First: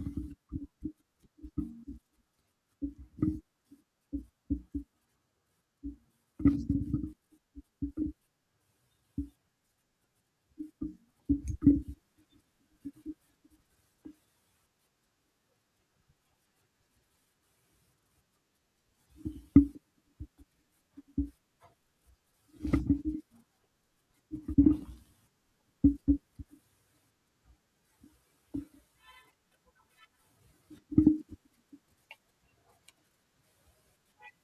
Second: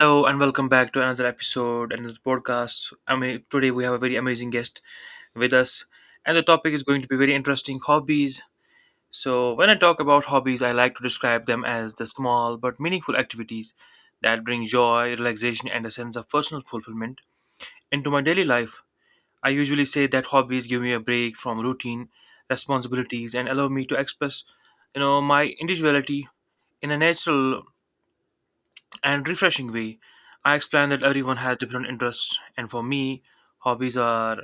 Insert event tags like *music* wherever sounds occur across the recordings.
Hello and welcome back to another episode, another podcast. I mean, today we have a very amazing guest with us, and the topic is going to be very interesting hobbies. So, when I talk about hobbies, I like to describe them as the small but meaningful activities that bring joy, relaxation, and a sense of personal fulfillment into my daily life. I usually say that hobbies give me a break from routine responsibilities and allow me to express, you know, my individuality in a natural and refreshing way. I explained that everyone has different interests, and for me, hobbies are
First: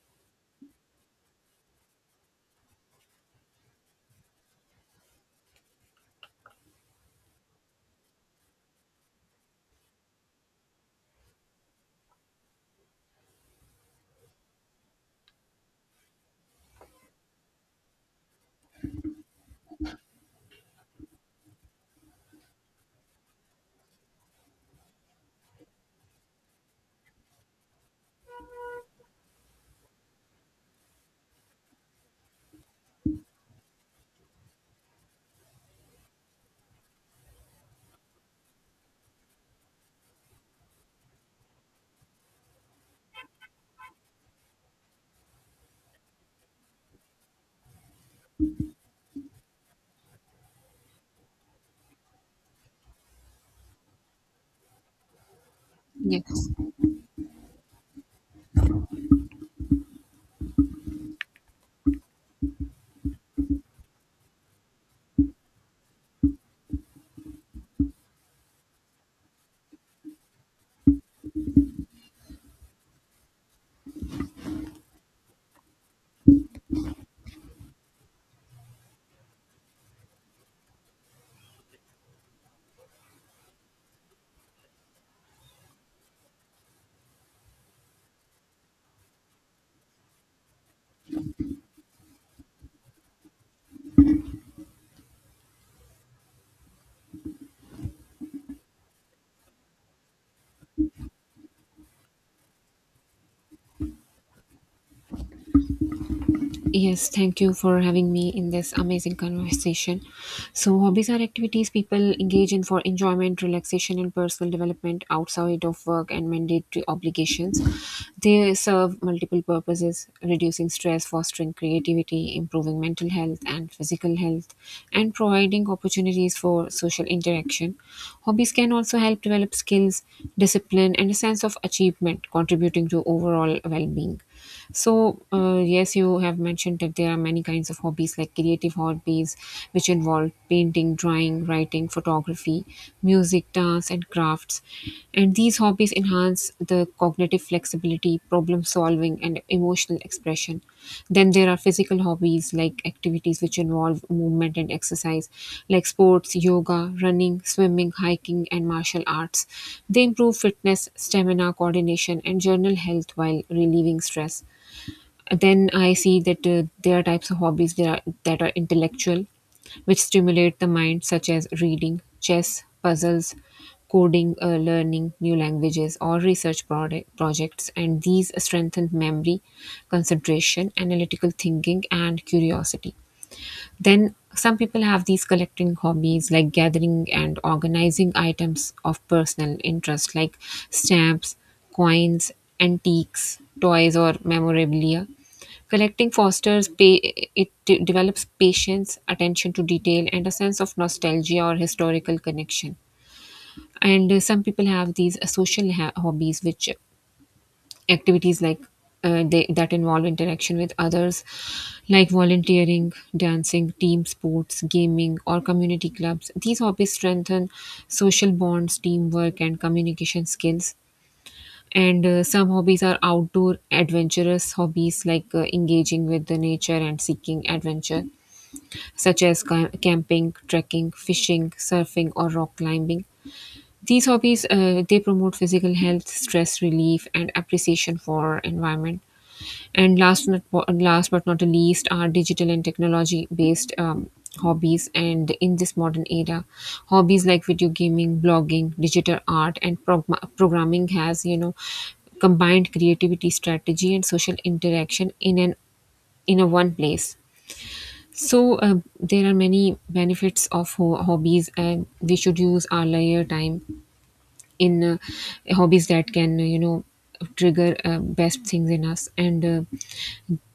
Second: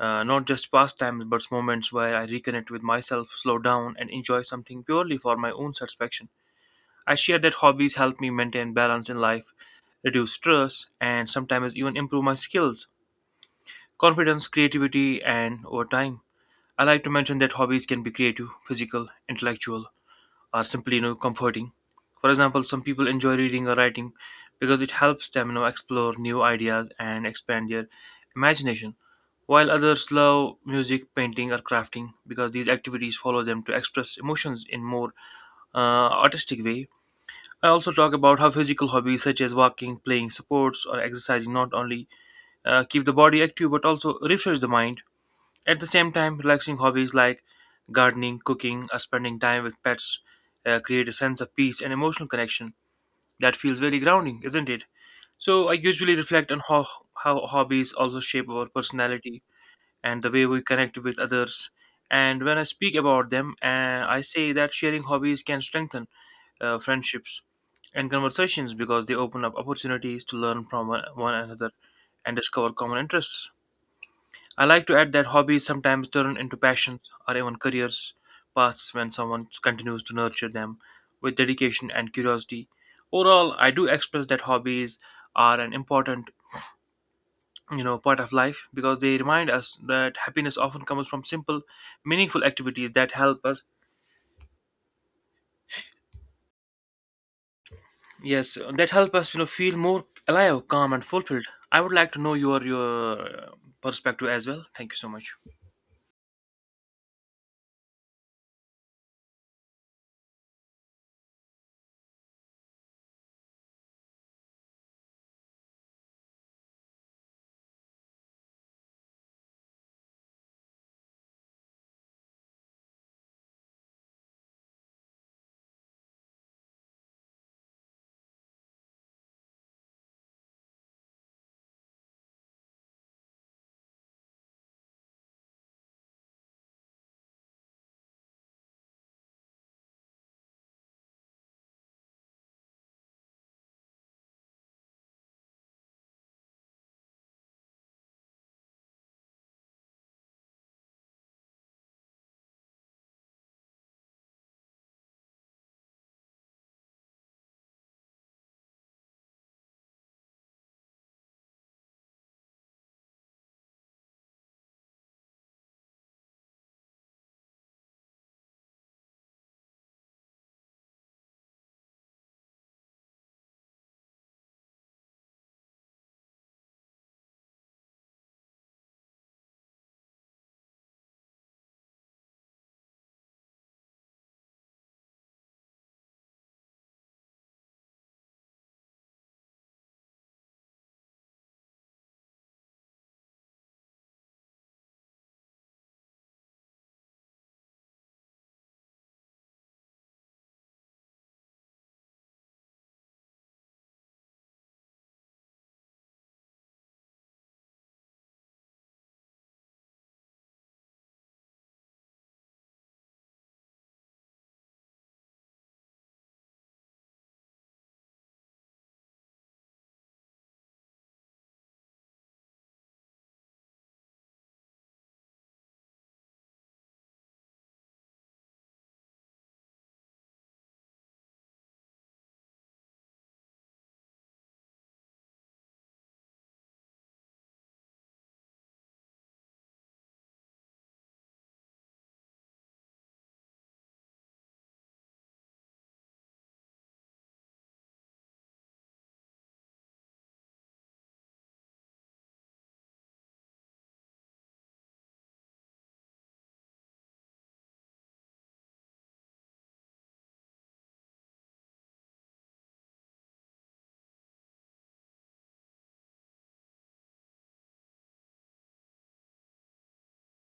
not just pastimes but moments where I reconnect with myself, slow down, and enjoy something purely for my own satisfaction. I shared that hobbies help me maintain balance in life, reduce stress, and sometimes even improve my skills, confidence, creativity, and over time. I like to mention that hobbies can be creative, physical, intellectual, are simply comforting. For example, some people enjoy reading or writing because it helps them explore new ideas and expand their imagination, while others love music, painting, or crafting because these activities follow them to express emotions in more artistic way. I also talk about how physical hobbies such as walking, playing sports, or exercising not only keep the body active but also refresh the mind at the same time, relaxing hobbies like gardening, cooking, or spending time with pets create a sense of peace and emotional connection that feels very grounding, isn't it? So, I usually Yes. reflect on how hobbies also shape our personality and the way we connect with others. And when I speak about them, I say that sharing hobbies can strengthen friendships and conversations because they open up opportunities to learn from one another and discover common interests. I like to add that hobbies sometimes turn into passions or even careers paths when someone continues to nurture them with dedication and curiosity. Overall, I do express that hobbies are an important, you know, part of life because they remind us that happiness often comes from simple, meaningful activities that help us, yes, that help us, you know, feel more alive, calm, and fulfilled. I would like to know your perspective as well. Thank you so much. Yes, thank you for having me in this amazing conversation. So, hobbies are activities people engage in for enjoyment, relaxation, and personal development outside of work and mandatory obligations. They serve multiple purposes reducing stress, fostering creativity, improving mental health and physical health, and providing opportunities for social interaction. Hobbies can also help develop skills, discipline, and a sense of achievement, contributing to overall well being. So, yes, you have mentioned that there are many kinds of hobbies, like creative hobbies, which involve painting, drawing, writing, photography, music, dance, and crafts. And these hobbies enhance the cognitive flexibility, problem solving, and emotional expression. Then there are physical hobbies, like activities which involve movement and exercise, like sports, yoga, running, swimming, hiking, and martial arts. They improve fitness, stamina, coordination, and general health while relieving stress. Then I see that there are types of hobbies that are intellectual, which stimulate the mind, such as reading, chess, puzzles, coding, learning new languages, or research projects. And these strengthen memory, concentration, analytical thinking, and curiosity. Then some people have these collecting hobbies like gathering and organizing items of personal interest like stamps, coins, antiques, toys, or memorabilia. Collecting fosters pay, it develops patience, attention to detail, and a sense of nostalgia or historical connection. And some people have these social hobbies which activities like they, that involve interaction with others, like volunteering, dancing, team sports, gaming, or community clubs. These hobbies strengthen social bonds, teamwork, and communication skills. And some hobbies are outdoor adventurous hobbies like engaging with the nature and seeking adventure, such as camping, trekking, fishing, surfing, or rock climbing. These hobbies they promote physical health, stress relief, and appreciation for environment. And last but not the least are digital and technology based hobbies. And in this modern era, hobbies like video gaming, blogging, digital art, and programming has combined creativity, strategy, and social interaction in an in a one place. So there are many benefits of hobbies, and we should use our leisure time in hobbies that can trigger best things in us, and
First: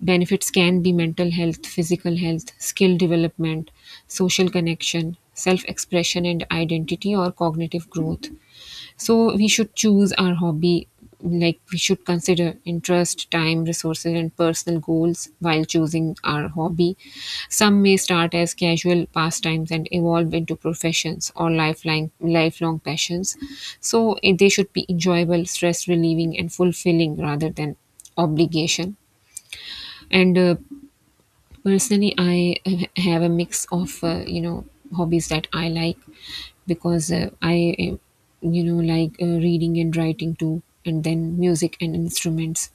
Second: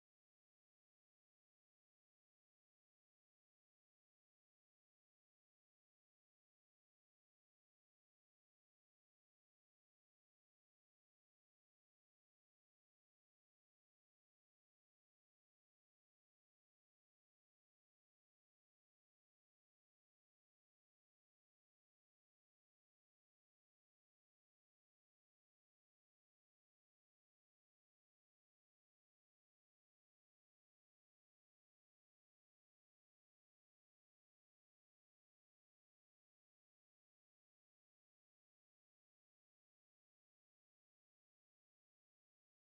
benefits can be mental health, physical health, skill development, social connection, self expression and identity, or cognitive growth. So we should choose our hobby, like we should consider interest, time, resources, and personal goals while choosing our hobby. Some may start as casual pastimes and evolve into professions or lifelong passions. So they should be enjoyable, stress relieving, and fulfilling rather than obligation. And personally, I have a mix of hobbies that I like, because I like reading and writing too, and then music and instruments.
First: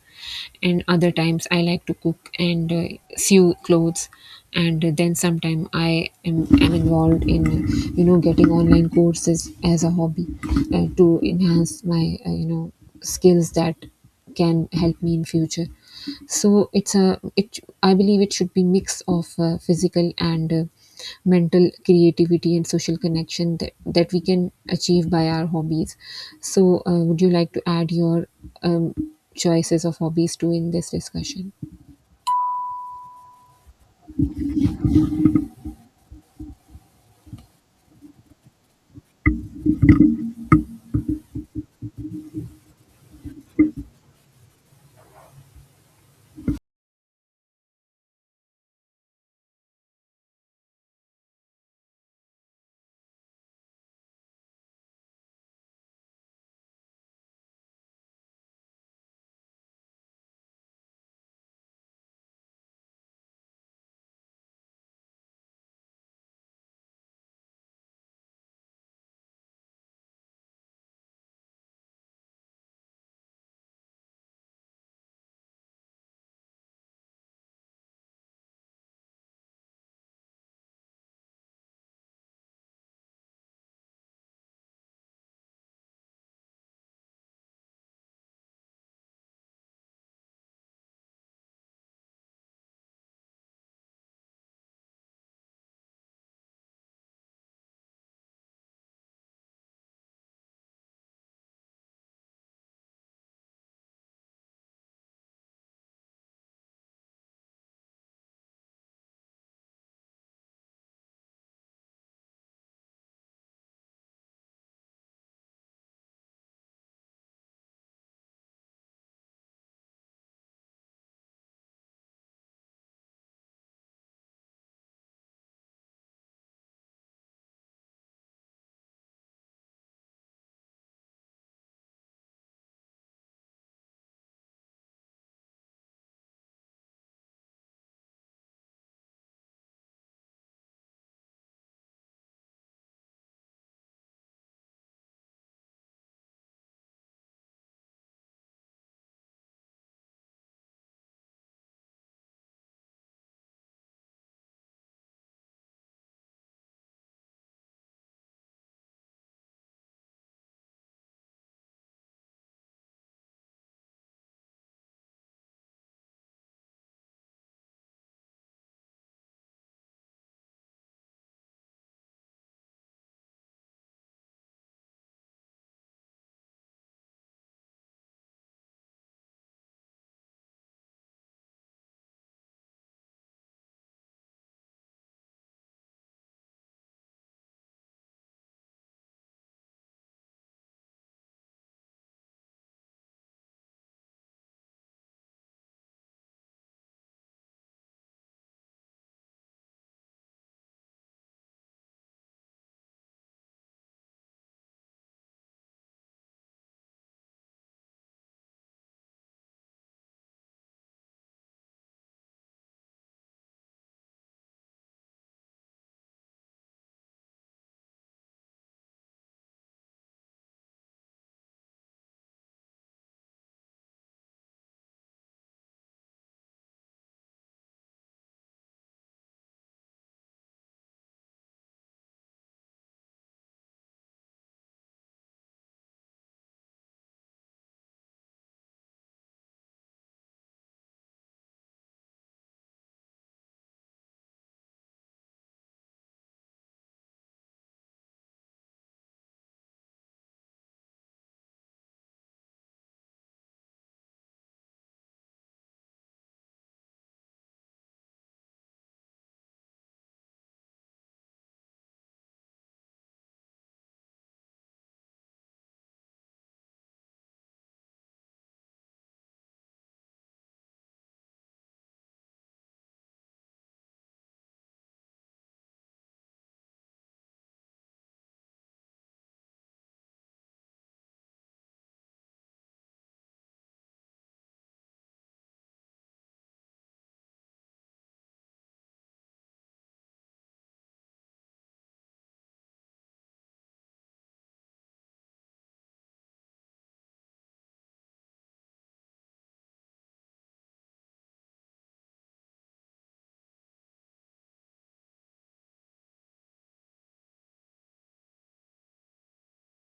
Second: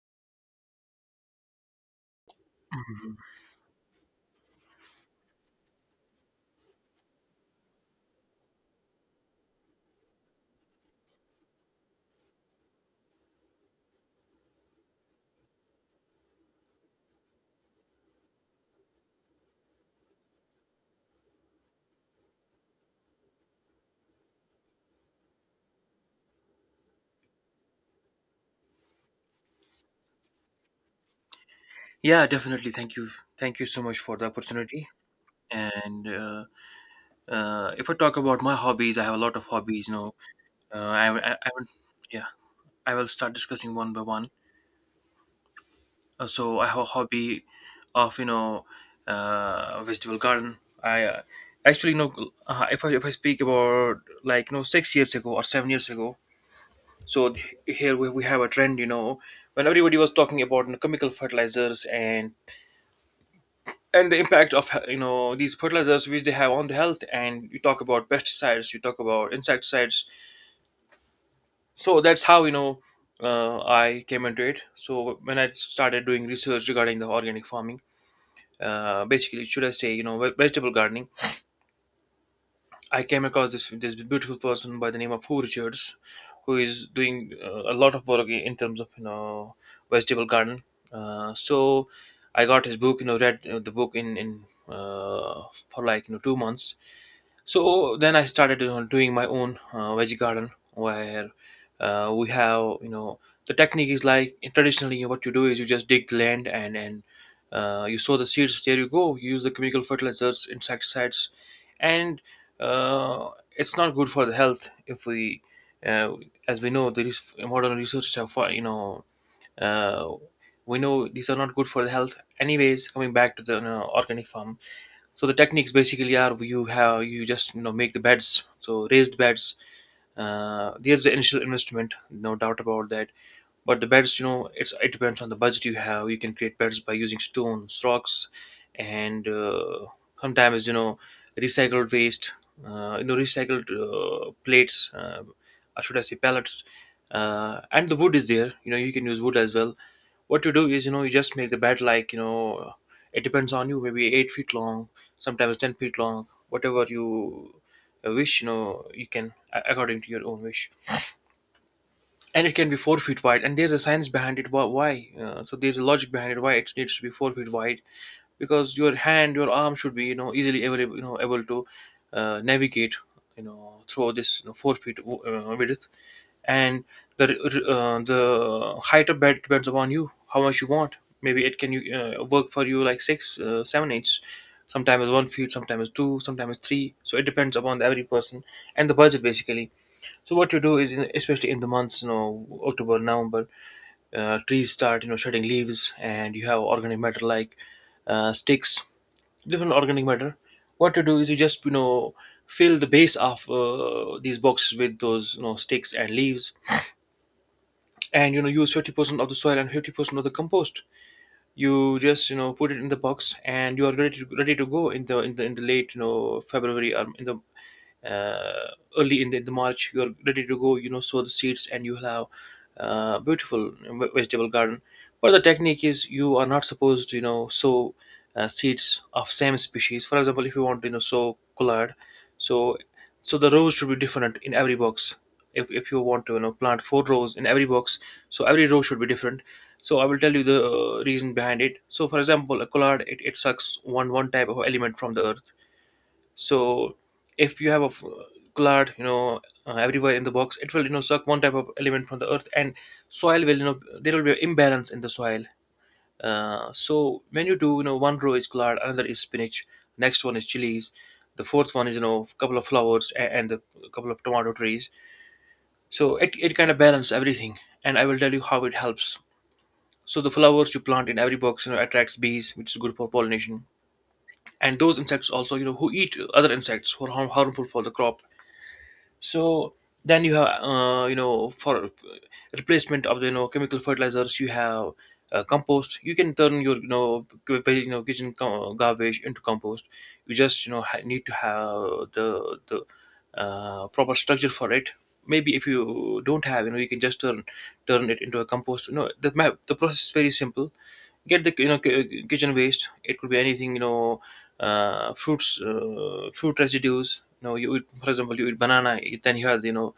And other times I like to cook and sew clothes, and then sometime I am involved in, getting online courses as a hobby to enhance my skills that can help me in future. So it's a it I believe it should be mix of physical and mental creativity and social connection that we can achieve by our hobbies. So would you like to add your um, choices of hobbies too in this discussion? Yeah, definitely. Thank you. Thank you so much for the opportunity and. If I talk about my hobbies, I have a lot of hobbies. Uh, I, I, I will, yeah, I will start discussing one by one. So I have a hobby of vegetable garden. I actually you know If I speak about like you know 6 years ago or 7 years ago. So here we have a trend. You know, when everybody was talking about you know, chemical fertilizers and the impact of you know these fertilizers which they have on the health, and you talk about pesticides, you talk about insecticides. So that's how I came into it. So when I started doing research regarding the organic farming, basically should I say you know vegetable gardening, I came across this beautiful person by the name of Hugh Richards, who is doing a lot of work in terms of you know vegetable garden. So I got his book, you know, read the book in uh, for like you know 2 months. So then I started you know, doing my own veggie garden where we have you know the technique is like traditionally you know, what you do is you just dig the land and you sow the seeds there, you go, you use the chemical fertilizers, insecticides, and uh, it's not good for the health if we uh, as we know there is modern research have you know uh, we know these are not good for the health. Anyways, coming back to the you know, organic farming, so the techniques basically are you have you just you know make the beds, so raised beds. There's the initial investment, no doubt about that, but the beds, you know, it's it depends on the budget you have. You can create beds by using stones, rocks, and sometimes you know recycled waste, you know recycled plates, or should I say pellets, and the wood is there. You know, you can use wood as well. What you do is, you know, you just make the bed, like you know, it depends on you. Maybe 8 feet long, sometimes 10 feet long, whatever you wish. You know, you can according to your own wish, and it can be 4 feet wide, and there's a science behind it wh- why so there's a logic behind it why it needs to be 4 feet wide, because your hand, your arm should be you know easily able, you know, able to navigate you know through this you know, 4 feet width, and the height of bed depends upon you how much you want. Maybe it can you work for you like six 7 inches, sometimes 1 feet, sometimes two, sometimes three. So it depends upon the every person and the budget basically. So what you do is, in, especially in the months, you know, October, November, trees start, you know, shedding leaves, and you have organic matter like sticks, different organic matter. What you do is you just, you know, fill the base of these boxes with those, you know, sticks and leaves, and you know, use 50% of the soil and 50% of the compost. You just, you know, put it in the box, and you are ready to, ready to go in the in the late, you know, February, or in the uh, early in the March. You're ready to go. You know, sow the seeds, and you'll have beautiful vegetable garden. But the technique is you are not supposed to you know sow seeds of same species. For example, if you want to you know sow collard, so so the rows should be different in every box. If you want to you know plant four rows in every box, so every row should be different. So I will tell you the reason behind it. So for example, a collard, it sucks one type of element from the earth. So if you have a cloud you know everywhere in the box, it will you know suck one type of element from the earth, and soil will you know there will be an imbalance in the soil. So when you do you know one row is cloud, another is spinach, next one is chilies, the fourth one is you know a couple of flowers and a couple of tomato trees. So it kind of balance everything, and I will tell you how it helps. So the flowers you plant in every box you know attracts bees, which is good for pollination, and those insects also you know who eat other insects who are harmful for the crop. So then you have you know for replacement of the you know chemical fertilizers you have compost. You can turn your you know you know kitchen garbage into compost. You just you know need to have the proper structure for it. Maybe if you don't have you know you can just turn it into a compost. You know the the process is very simple. Get the you know kitchen waste. It could be anything you know, fruits, fruit residues. You know, you eat, for example, you eat banana, then you have you know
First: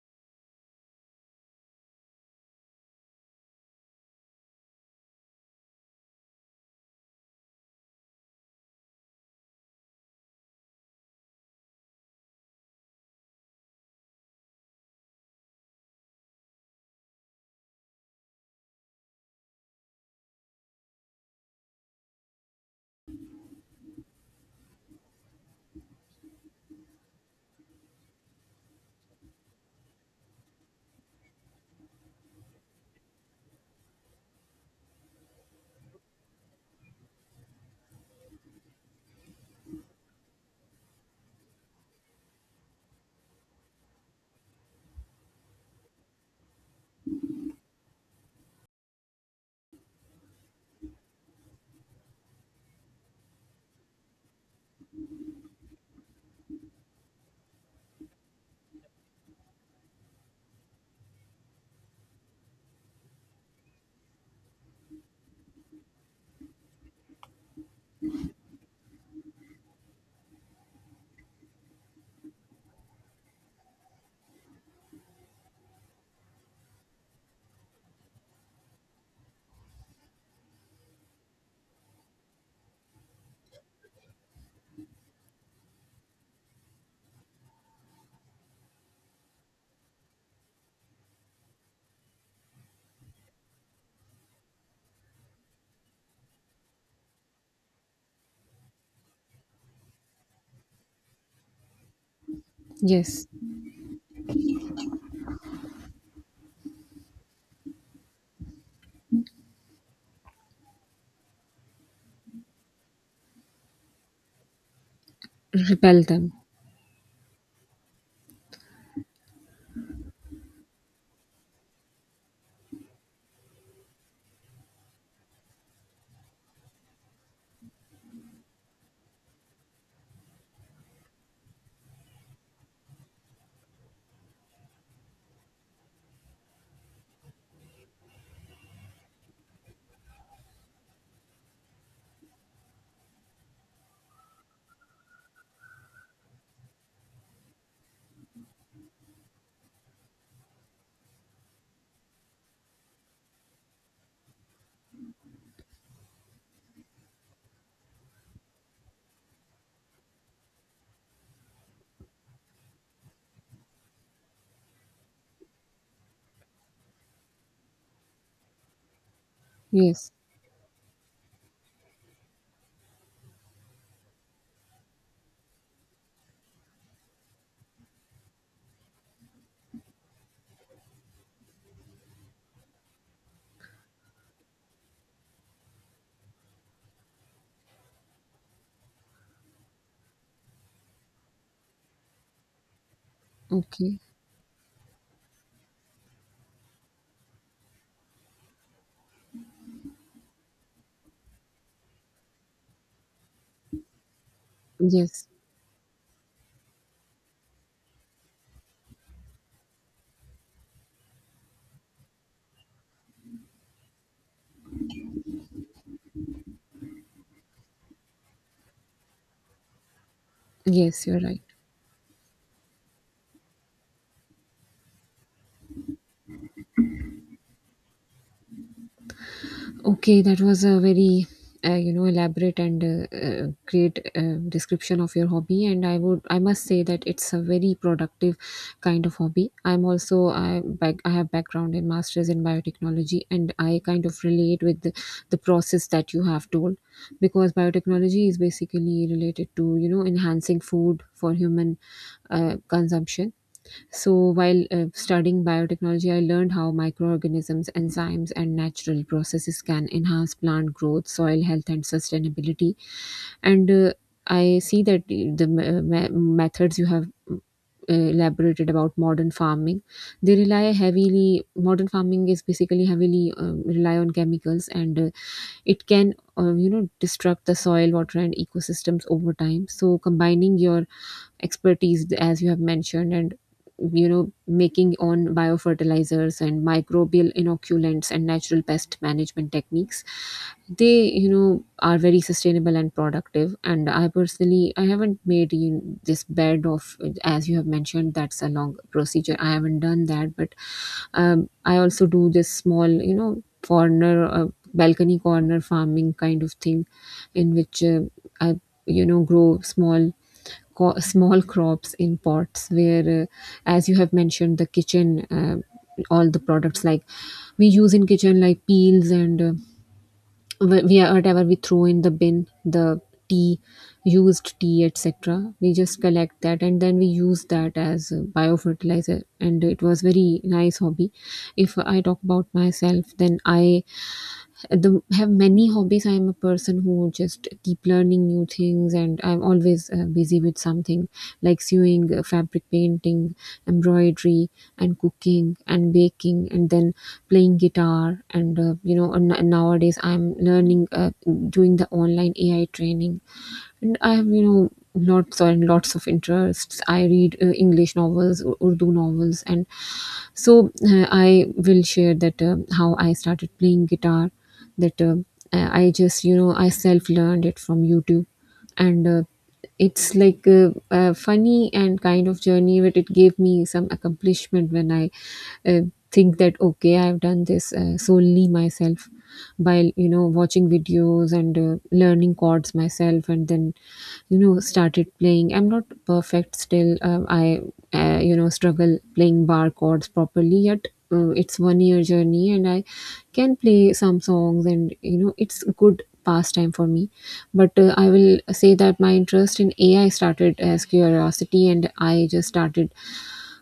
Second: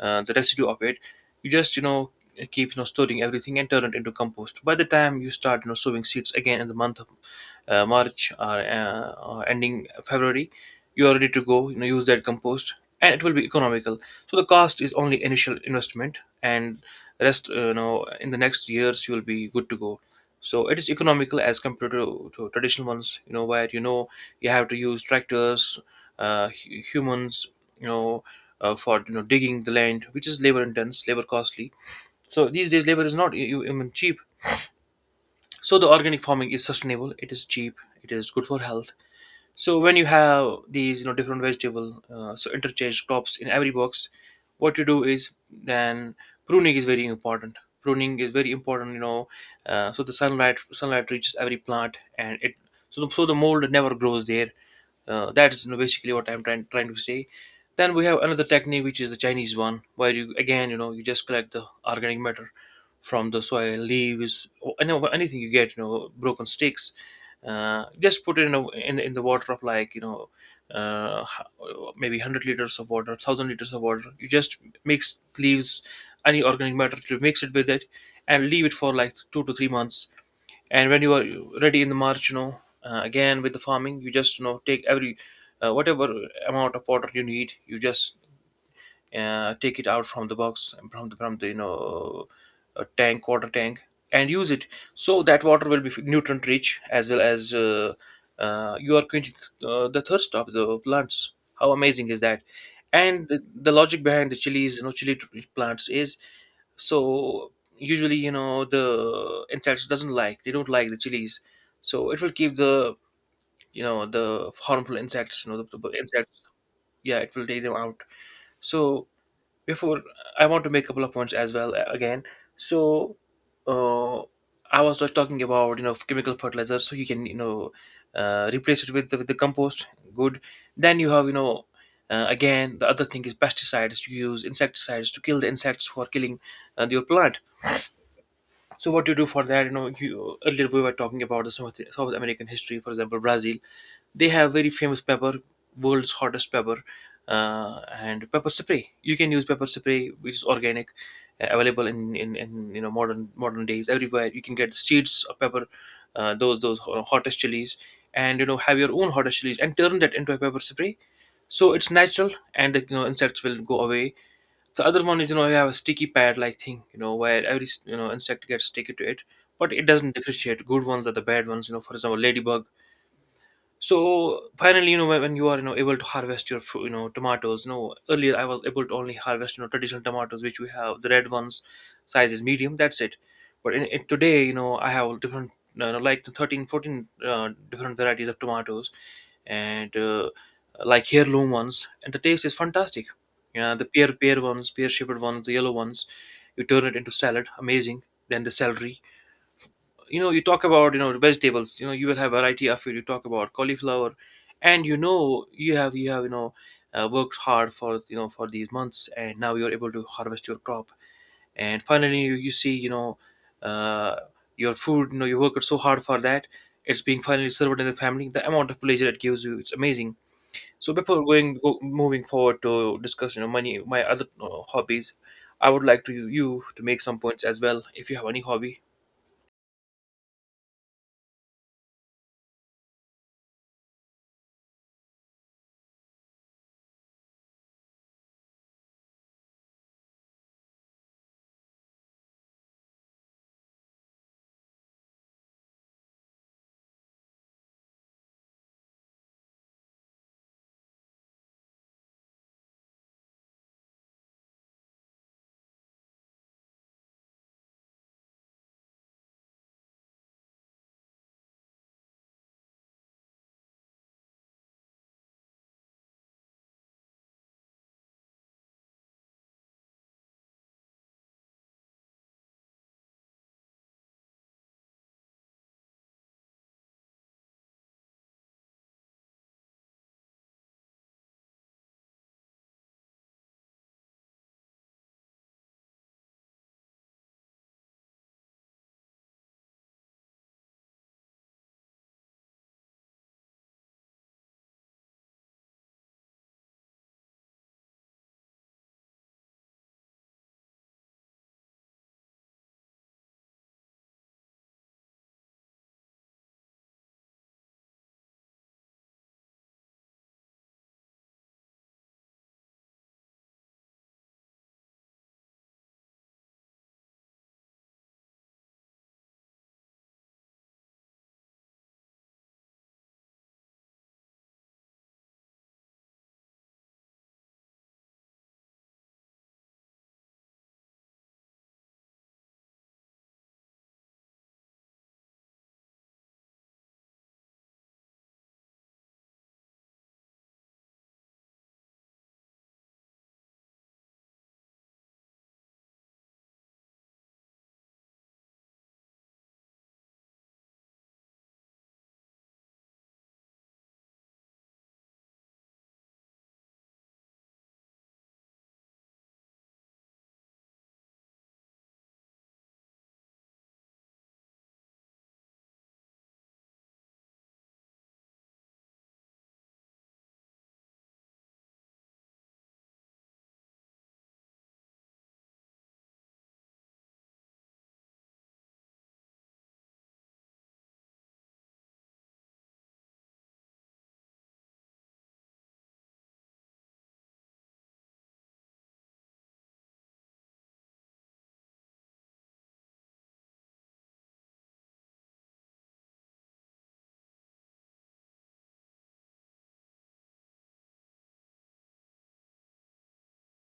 the residue of it. You just you know keep you know storing everything and turn it into compost. By the time you start you know sowing seeds again in the month of March, or or ending February, you are ready to go. You know, use that compost, and it will be economical. So the cost is only initial investment, and rest, you know, in the next years you will be good to go. So it is economical as compared to traditional ones you know where you know you have to use tractors, humans, you know, for you know digging the land, which is labor intense, labor costly. So these days labor is not even cheap. So the organic farming is sustainable, it is cheap, it is good for health. So when you have these, you know, different vegetable, so interchange crops in every box, what you do is then pruning is very important. Pruning is very important, so the sunlight reaches every plant. And so the mold never grows there. That is, basically what I'm trying to say. Then we have another technique, which is the Chinese one, where you, again, you just collect the organic matter from the soil, leaves, or anything you get, broken sticks. Just put it in, in the water of, like, uh, h- maybe 100 liters of water, 1,000 liters of water. You just mix leaves, any organic matter, to mix it with it, and leave it for like 2 to 3 months. And when you are ready in the march, again with the farming, you just, take every, whatever amount of water you need. You just, take it out from the box, from the tank, water tank, and use it. So that water will be nutrient rich, as well as, you are quenching, the thirst of the plants. How amazing is that? Yes. And the logic behind the chilies, plants is, so usually, the insects doesn't like, they don't like the chilies, so it will keep the, the harmful insects, you know, the Repel them. insects. Yeah, it will take them out. So, before, I want to make a couple of points as well, again. So, uh, I was, like, talking about, chemical fertilizer. So you can, replace it with the compost. Good. Then you have, again, the other thing is pesticides. You use insecticides to kill the insects who are killing, your plant. So what you do for that, earlier we were talking about the south american history, for example, brazil. They have very famous pepper, world's hottest pepper, and pepper spray. You can use pepper spray, which is organic, available in, modern days, everywhere. You can get the seeds of pepper, those hottest chilies, and, have your own hottest chilies and turn that into a pepper spray. So it's natural, and the, insects will go away. The other one is, you have a sticky pad like thing, where every, insect gets sticky to it, but it Yes. doesn't differentiate. Good ones are the bad ones, For example, ladybug. So finally, when you are, able to harvest your tomatoes, earlier I was able to only harvest, traditional tomatoes, which we have, the red ones. Size is medium, that's it. But in today, I have different, like, 13, 14, different varieties of tomatoes. And like heirloom ones, and the taste is fantastic. Yeah, the Okay. pear ones, pear shaped ones, the yellow ones. You turn it into salad, amazing. Then the celery. You talk about, vegetables, you will have variety of it. You talk about cauliflower, and, Yes, you have worked hard for, for these months, and now you're able to harvest your crop. And finally you, you see, uh, your food, you worked so hard for that. It's being finally served in the family. The amount of pleasure it gives you, it's amazing. So yes, you're before right. Moving forward to discuss, money, my other hobbies, I would like to you to make some points as well, if you have any hobby. Okay, that was a very elaborate and great description of your hobby, and I must say that it's a very productive kind of hobby. I have background in masters in biotechnology, and I kind of relate with the process that you have told, because biotechnology is basically related to enhancing food for human consumption. So, while studying biotechnology, I learned how microorganisms, enzymes, and natural processes can enhance plant growth, soil health, and sustainability. And I see that the methods you have uh, elaborated about modern farming. They rely heavily Modern farming is basically heavily, rely on chemicals, and it can disrupt the soil, water, and ecosystems over time. So combining your expertise as you have mentioned, and making on biofertilizers and microbial inoculants and natural pest management techniques, they are very sustainable and productive. And I personally I haven't made, this bed of as you have mentioned. That's a long procedure. I haven't done that, but I also do this small, corner, balcony corner farming kind of thing, in which I grow small small crops in pots, where as you have mentioned, the kitchen, all the products like we use in kitchen, like peels and wh- we whatever we throw in the bin, the tea, used tea, etc., we just collect that and then we use that as a biofertilizer. And it was very nice hobby. If I talk about myself, then I the have many hobbies. I'm a person who just keep learning new things, and I'm always busy with something, like sewing, fabric painting, embroidery, and cooking and baking, and then playing guitar. And nowadays I'm learning, doing the online AI training. And I have, lots and lots of interests. I read English novels, Urdu novels, and so I will share that how I started playing guitar. That, I self learned it from YouTube, and it's like a funny and kind of journey, but it gave me some accomplishment when I uh, think that, okay, I've done this solely myself, by watching videos and learning chords myself, and then started playing. I'm not perfect still. I struggle playing bar chords properly yet. It's 1 year journey, and I can play some songs, and it's a good pastime for me. But I will say that my interest in AI started as curiosity, and I just started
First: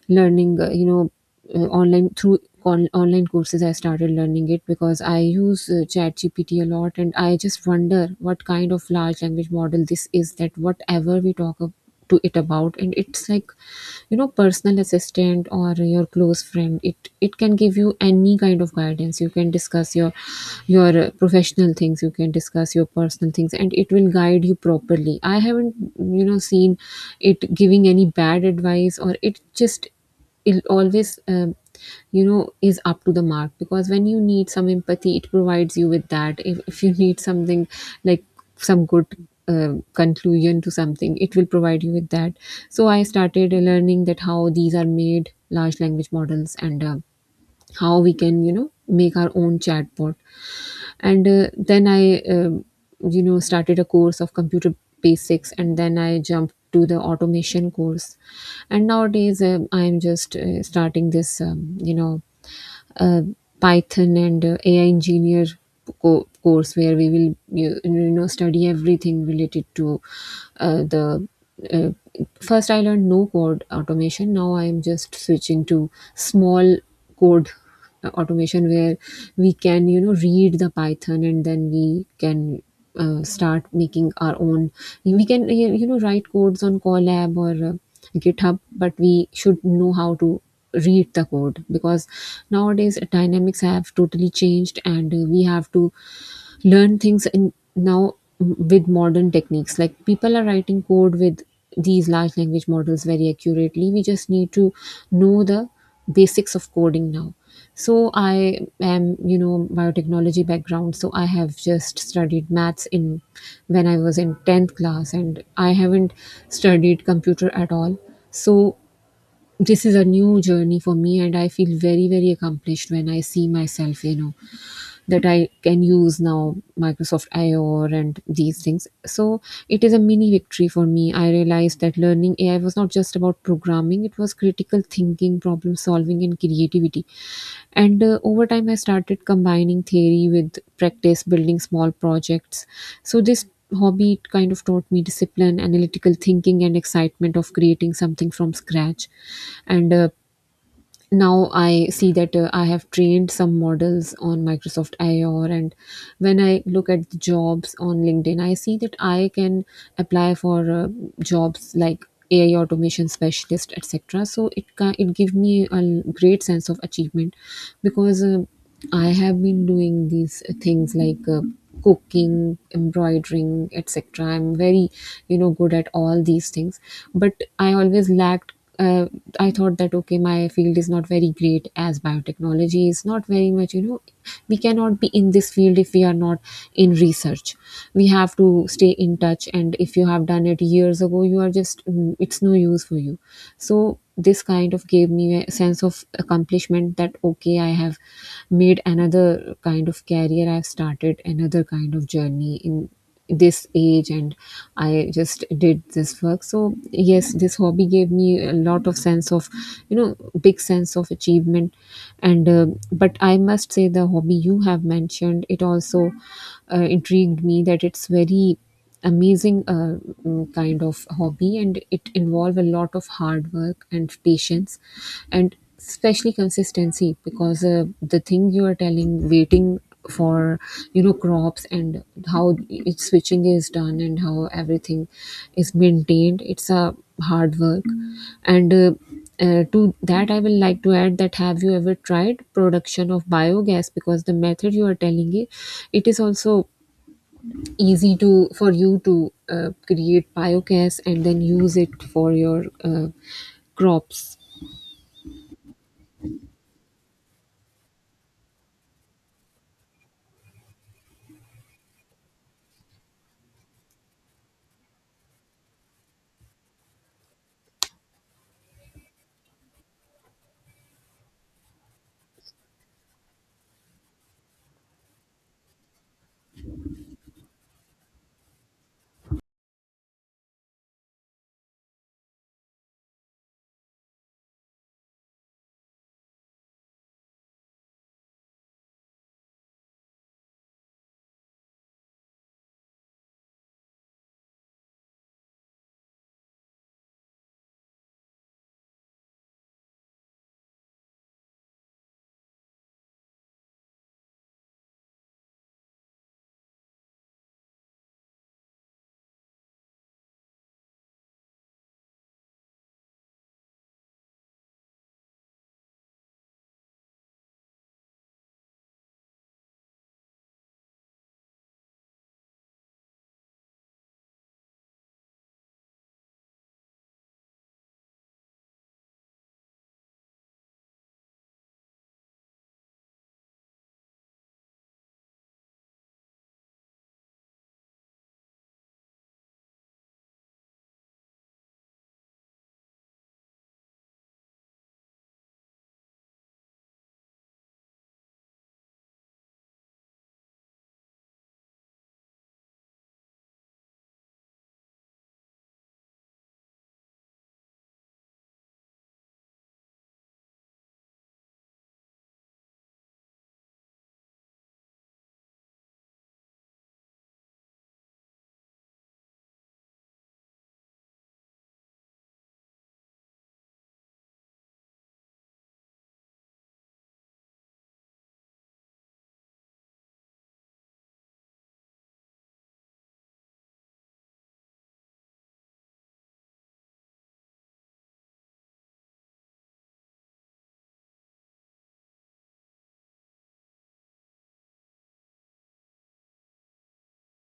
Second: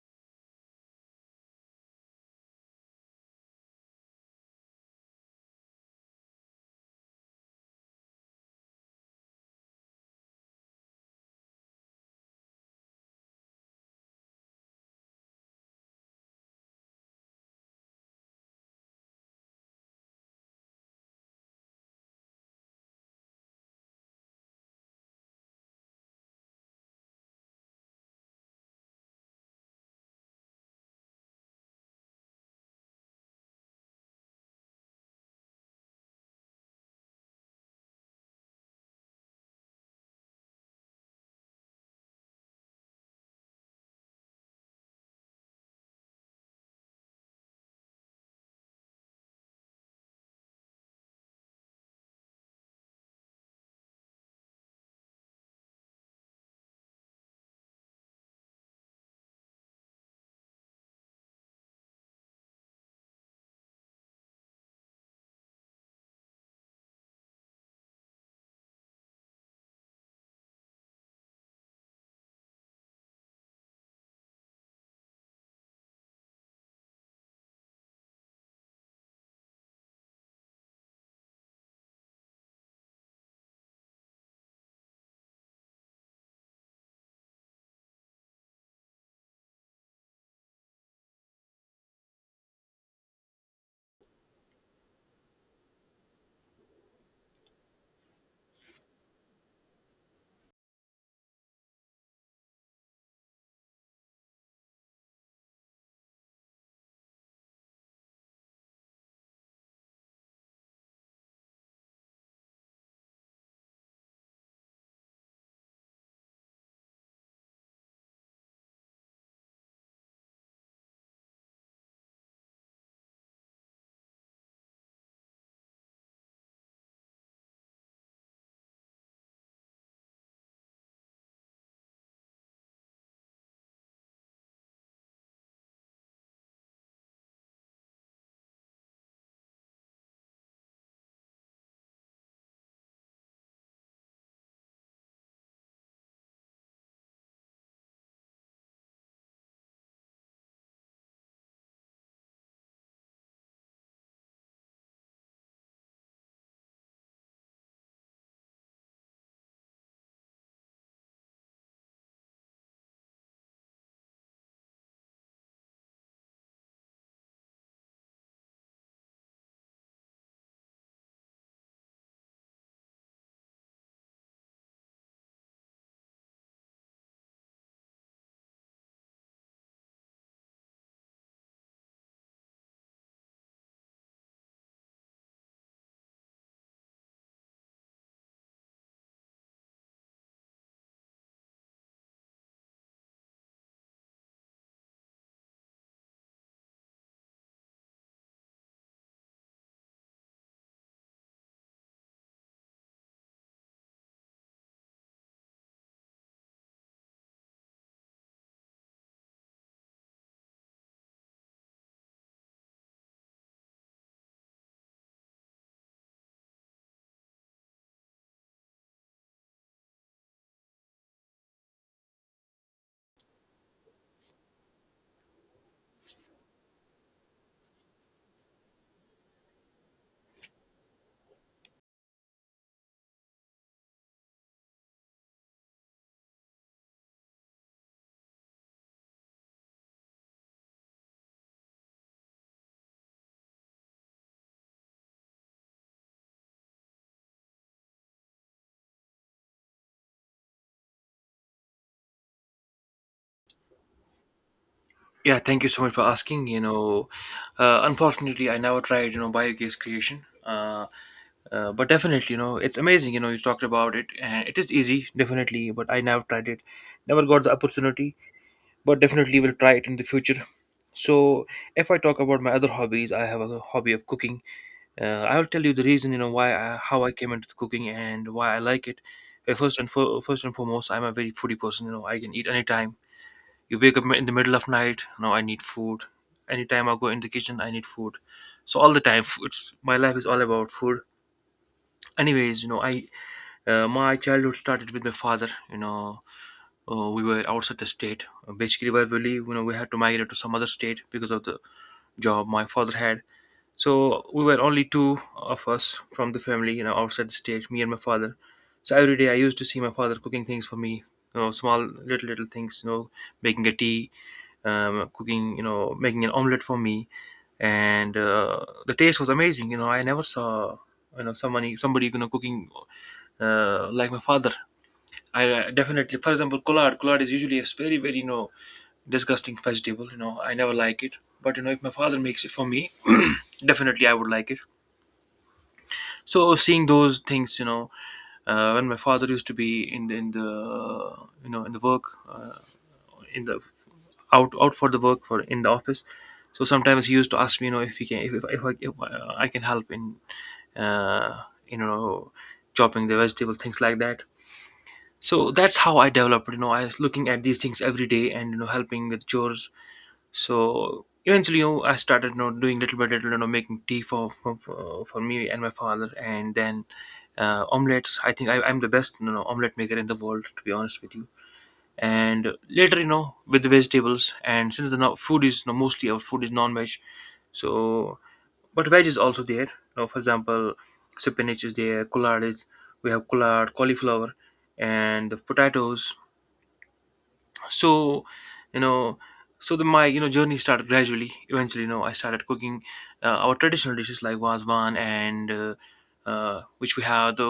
learning online through online courses. I started learning it because I use chat a lot, and I just wonder what kind of large language model this is, that whatever we talk to it about, and it's like, personal assistant or your close friend, it can give you any kind of guidance. You can discuss your professional things, you can discuss your personal things, and it will guide you properly. I haven't seen it giving any bad advice, or it always is up to the mark, because when you need some empathy, it provides you with that. If you *laughs* need something like some good conclusion to something, it will provide you with that. So I started learning that how these are made, large language models, and how we can make our own chatbot. And then I, started a course of computer basics, and then I jumped to the automation course. And nowadays, I'm just starting this, uh, Python and AI engineer course, where we will, study everything related to, the uh, first I learned no code automation. Now I'm just switching to small code automation, where we can, read the Python, and then we can start making our own. We can, write codes on Colab or GitHub, but we should know how to read the code, because nowadays dynamics have totally changed, and we have to learn things in now with modern techniques, like people are writing code with these large language models very accurately. We just need to know the basics of coding now. So I am, biotechnology background, so I have just studied maths in when I was in 10th class, and I haven't studied computer at all. So this is a new journey for me, and I feel very very accomplished when I see myself, that I can use now Microsoft IOR and these things. So it is a mini victory for me. I realized that learning AI was not just about programming, it was critical thinking, problem solving, and creativity. And over time, I started combining theory with practice, building small projects. So this hobby kind of taught me discipline, analytical thinking, and excitement of creating something from scratch and now I see that I have trained some models on Microsoft IOR, and when I look at the jobs on LinkedIn, I see that I can apply for jobs like AI automation specialist, etc. So it gives me a great sense of achievement, because I have been doing these things like cooking, embroidering, etc. I'm very, you know, good at all these things, but I always lacked, uh, I thought that, okay, my field is not very great, as biotechnology is not very much, you know, we cannot be in this field if we are not in research. We have to stay in touch, and if you have done it years ago, you are just it's no use for you. So this kind of gave me a sense of accomplishment that, okay, I have made another kind of career, I've started another kind of journey in this age, and I just did this work. So yes, this hobby gave me a lot of sense of, you know, big sense of achievement. And But I must say, the hobby you have mentioned, it also intrigued me, that it's very amazing, kind of hobby, and it involve a lot of hard work and patience, and especially consistency, because the thing you are telling, waiting for, you know, crops, and how it switching is done, and how everything is maintained, it's a hard work. And To that, I will like to add, that have you ever tried production of biogas? Because the method you are telling, it is also easy to for you to create biogas and then use it for your crops. Yeah, thank you so much for asking. Unfortunately, I never tried, biogas creation. But definitely, it's amazing. You talked about it, and it is easy, definitely. But I never tried it, never got the opportunity. But definitely, will try it in the future. So, if I talk about my other hobbies, I have a hobby of cooking. I will tell you the reason, why I, how I came into the cooking and why I like it. First and foremost, I'm a very foodie person. I can eat anytime. You wake up in the middle of night, no, I need food. Anytime I go in the kitchen, I need food. So all the time, it's, my life is all about food. Anyways, you know I my childhood started with my father. We were outside the state. Basically, where we live, we had to migrate to some other state because of the job my father had. So we were only two of us from the family, outside the state, me and my father. So every day I used to see my father cooking things for me, small little things, making a tea, cooking, making an omelette for me, and the taste was amazing. I never saw, somebody, cooking, like my father. I, definitely, for example, collard. Collard is usually a very, very, disgusting vegetable. I never like it. But, if my father makes it for me, *clears throat* definitely I would like it. So seeing those things, when my father used to be in the, in the, in the work, in the out for the work, for, in the office. So sometimes he used to ask me, if he can, if I can help in, uh, you know, chopping the vegetables, things like that. So that's how I developed. I was looking at these things every day and, helping with chores. So eventually, I started, doing little by little, making tea for me and my father. And then, omelets, I think I'm the best, omelet maker in the world, to be honest with you. And later, with the vegetables. And since the, now food is, you mostly, our food is non-veg, so, but veg is also there. Now, for example, spinach is there, collard is, we have collard, cauliflower, and the potatoes. So, you know so the, my, journey started gradually. Eventually, I started cooking, our traditional dishes, like wazwan, and which we have the,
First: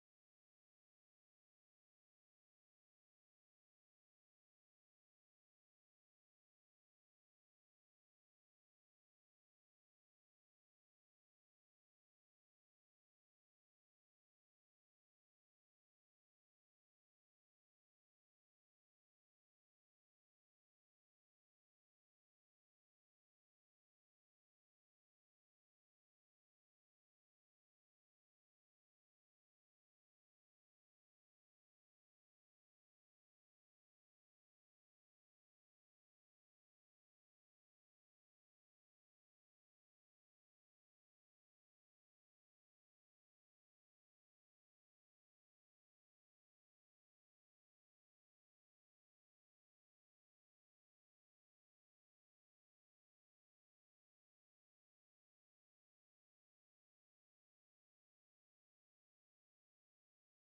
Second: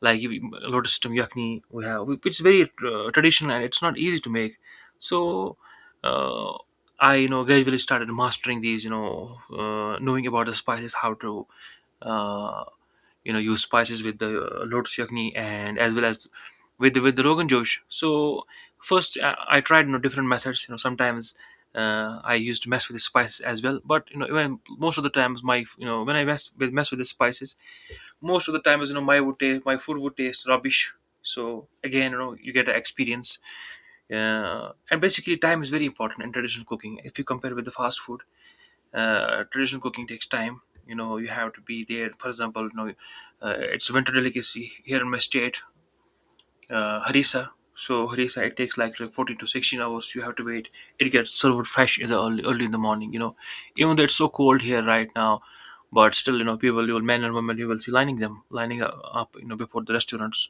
like, if lotus stem yakni we have, which is very traditional and it's not easy to make. So, uh, I, gradually started mastering these, knowing about the spices, how to, uh, use spices with the, lotus yakni, and as well as with the rogan josh. So first, I tried, different methods. Sometimes, I used to mess with the spices as well. But, even most of the times, my, when I mess with the spices, most of the times, my food would taste rubbish. So, again, you get the experience. And basically, time is very important in traditional cooking if you compare with the fast food. Traditional cooking takes time. You have to be there. For example, it's a winter delicacy here in my state, harissa. So harissa, it takes like 14 to 16 hours. You have to wait. It gets served fresh in the early in the morning. Even though it's so cold here right now, but still, people, you will, men and women you will see, lining up, before the restaurants,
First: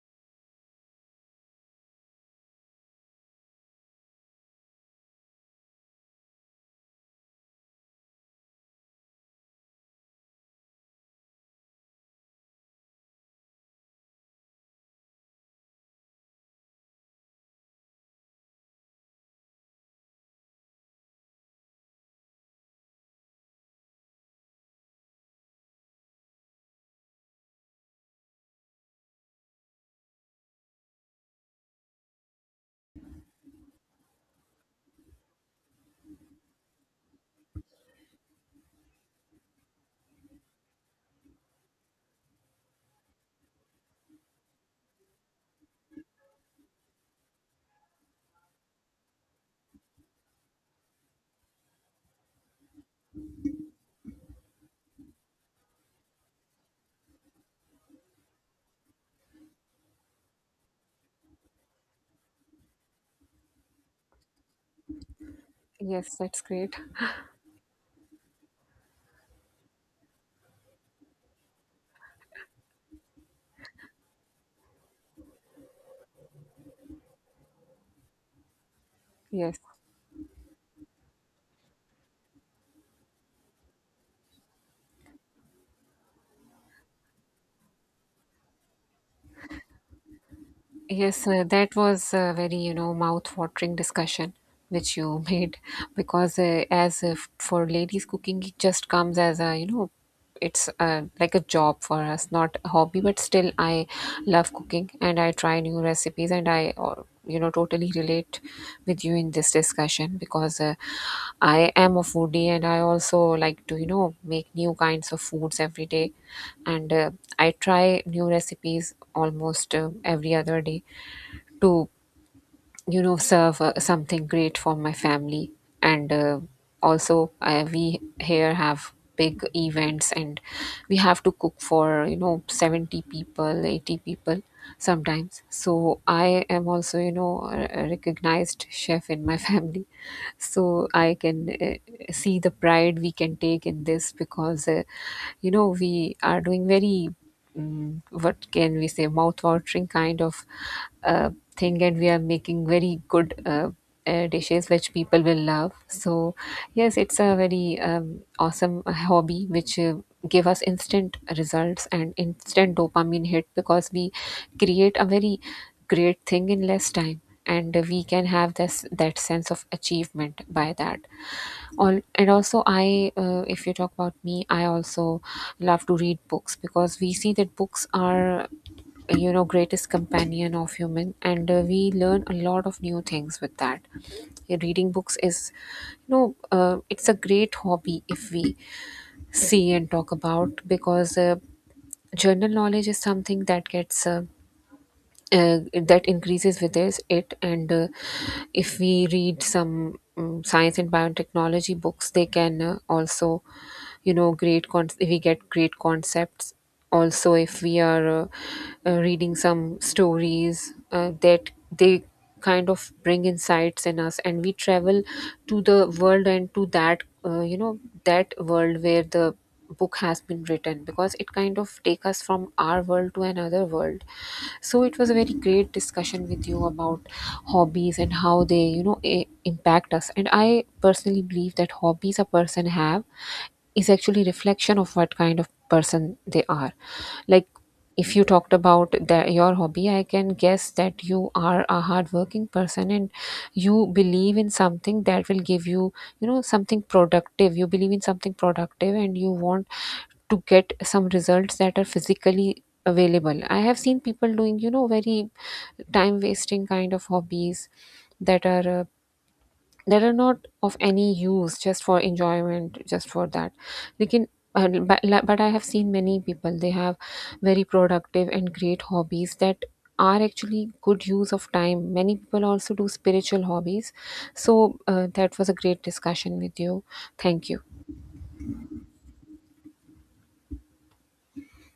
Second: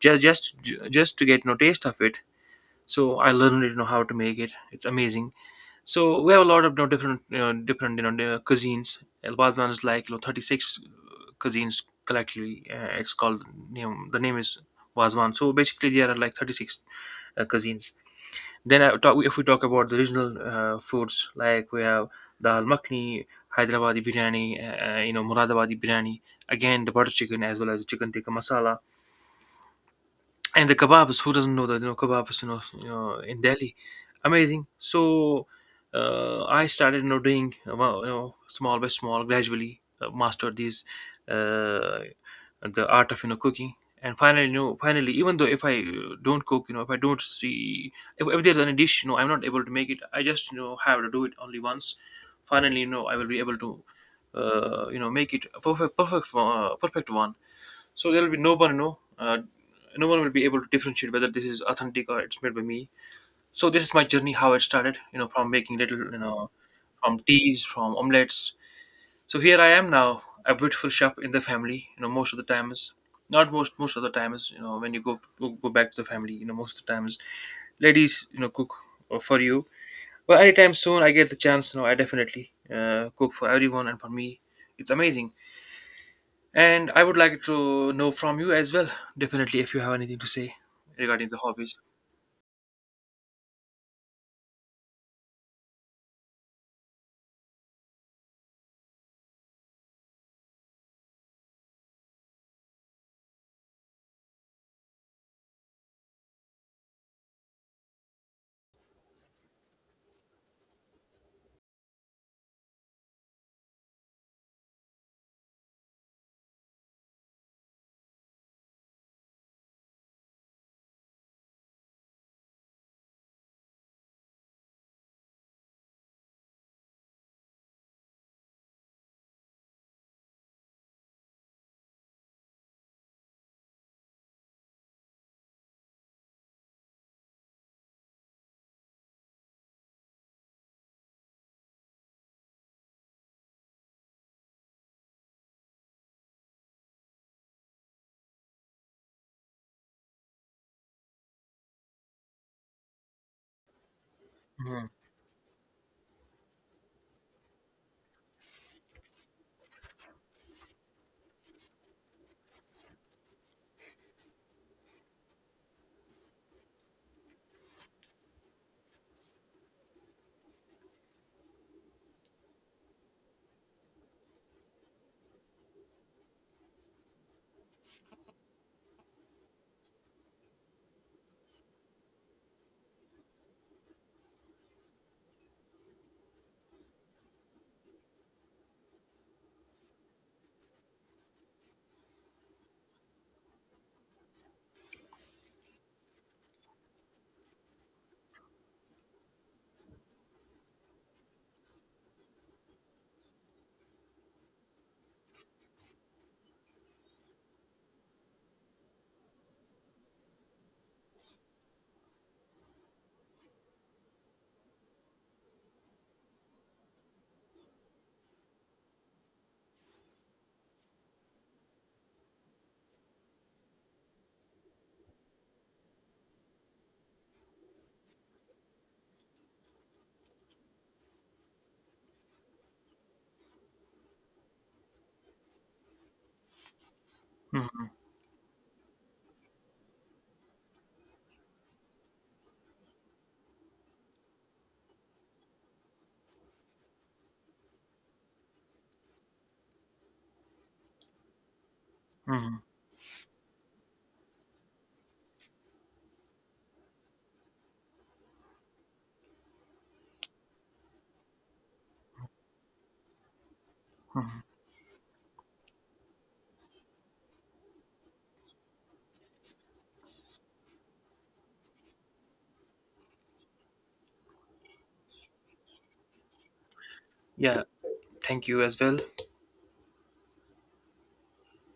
just just just to get no taste of it. So I learned, how to make it. It's amazing. So we have a lot of, different, different, the cuisines. El Bazan is, like, 36 cuisines collectively. It's called, the name is Wazwan. So basically there are like 36 cuisines. If we talk about the regional foods, like, we have dal makhni, Hyderabadi biryani, Muradabadi biryani. Again, the butter chicken, as well as chicken tikka masala, and the kebabs. Who doesn't know that, kebabs, in delhi, amazing. So, I started, doing, well, small by small, gradually, mastered these, uh, the art of, cooking. And finally, finally, even though if I, don't cook, if I don't see, if there's any dish, I'm not able to make it, I just, have to do it only once, finally, I will be able to, make it a perfect one. So there will be no one, no one will be able to differentiate whether this is authentic or it's made by me. So this is my journey, how it started, from making little, Yes, that's great. from teas, from omelets. So here I am now, a beautiful chef in the family. Most of the time is, not most, most of the time is when you go back to the family. Most of the times, ladies, cook, for Yes. you. But anytime soon I get the chance, I definitely cook for everyone and for me. It's amazing, and I would like to know from you as well, definitely, if you have anything to say Yes, regarding the that hobbies. was a very, you know, mouth-watering discussion which you *laughs* made, because as if for ladies cooking, it just comes as a, you know, it's like a job for us, not a hobby, but still I love cooking and I try new recipes, and I or you know, totally relate with you in this discussion, because I am a foodie and I also like to, you know, make new kinds of foods every day. And I try new recipes almost every other day to, you know, serve something great for my family. And Also, we here have big events and we have to cook for, you know, 70 people, 80 people sometimes. So I am also, you know, a recognized chef in my *laughs* family. So I can see the pride we can take in this, because you know, we are doing very, what can we say, mouth-watering kind of uh, thing, and we are making very good dishes Mhm, which people will love. So yes, it's a very awesome hobby which give us instant results and instant dopamine hit, because we create a very great thing in less time, and we can have this that sense of achievement by that. All, and also I if you talk about me, I also love to read books, because we see that books are, you know, greatest companion of human, and we learn a lot of new things with that. Yeah, reading books is, you know, it's a great hobby, if we see and talk about, because general knowledge is something that gets that increases with this it, and if we read some science and biotechnology books, they can also, you know, if we get great concepts. Also, if we are reading some stories, that they kind of bring insights in us, and we travel to the world and to that you know, that world where the book has been written, because it kind of take us from our world to another world. So it was a very great discussion with you about hobbies and how they, you know, impact us. And I personally believe that hobbies a person have is actually reflection of what kind of person they are. Like, mhm, if you talked about the, your hobby, I can guess that you are a hardworking person, and you believe in something that will give you, you know, something productive. You believe in something productive, and you want to get some results that are mhm, physically available. I have seen people doing, you know, very time wasting kind of hobbies that are uh, that are not of any use, just for enjoyment, just for that. Lekin, mhm. uh, but, but I have seen many people, they have very productive and great hobbies that are actually good use of time. Many people also do spiritual hobbies. So that was a great discussion with you. Thank you. Yeah, thank you as well.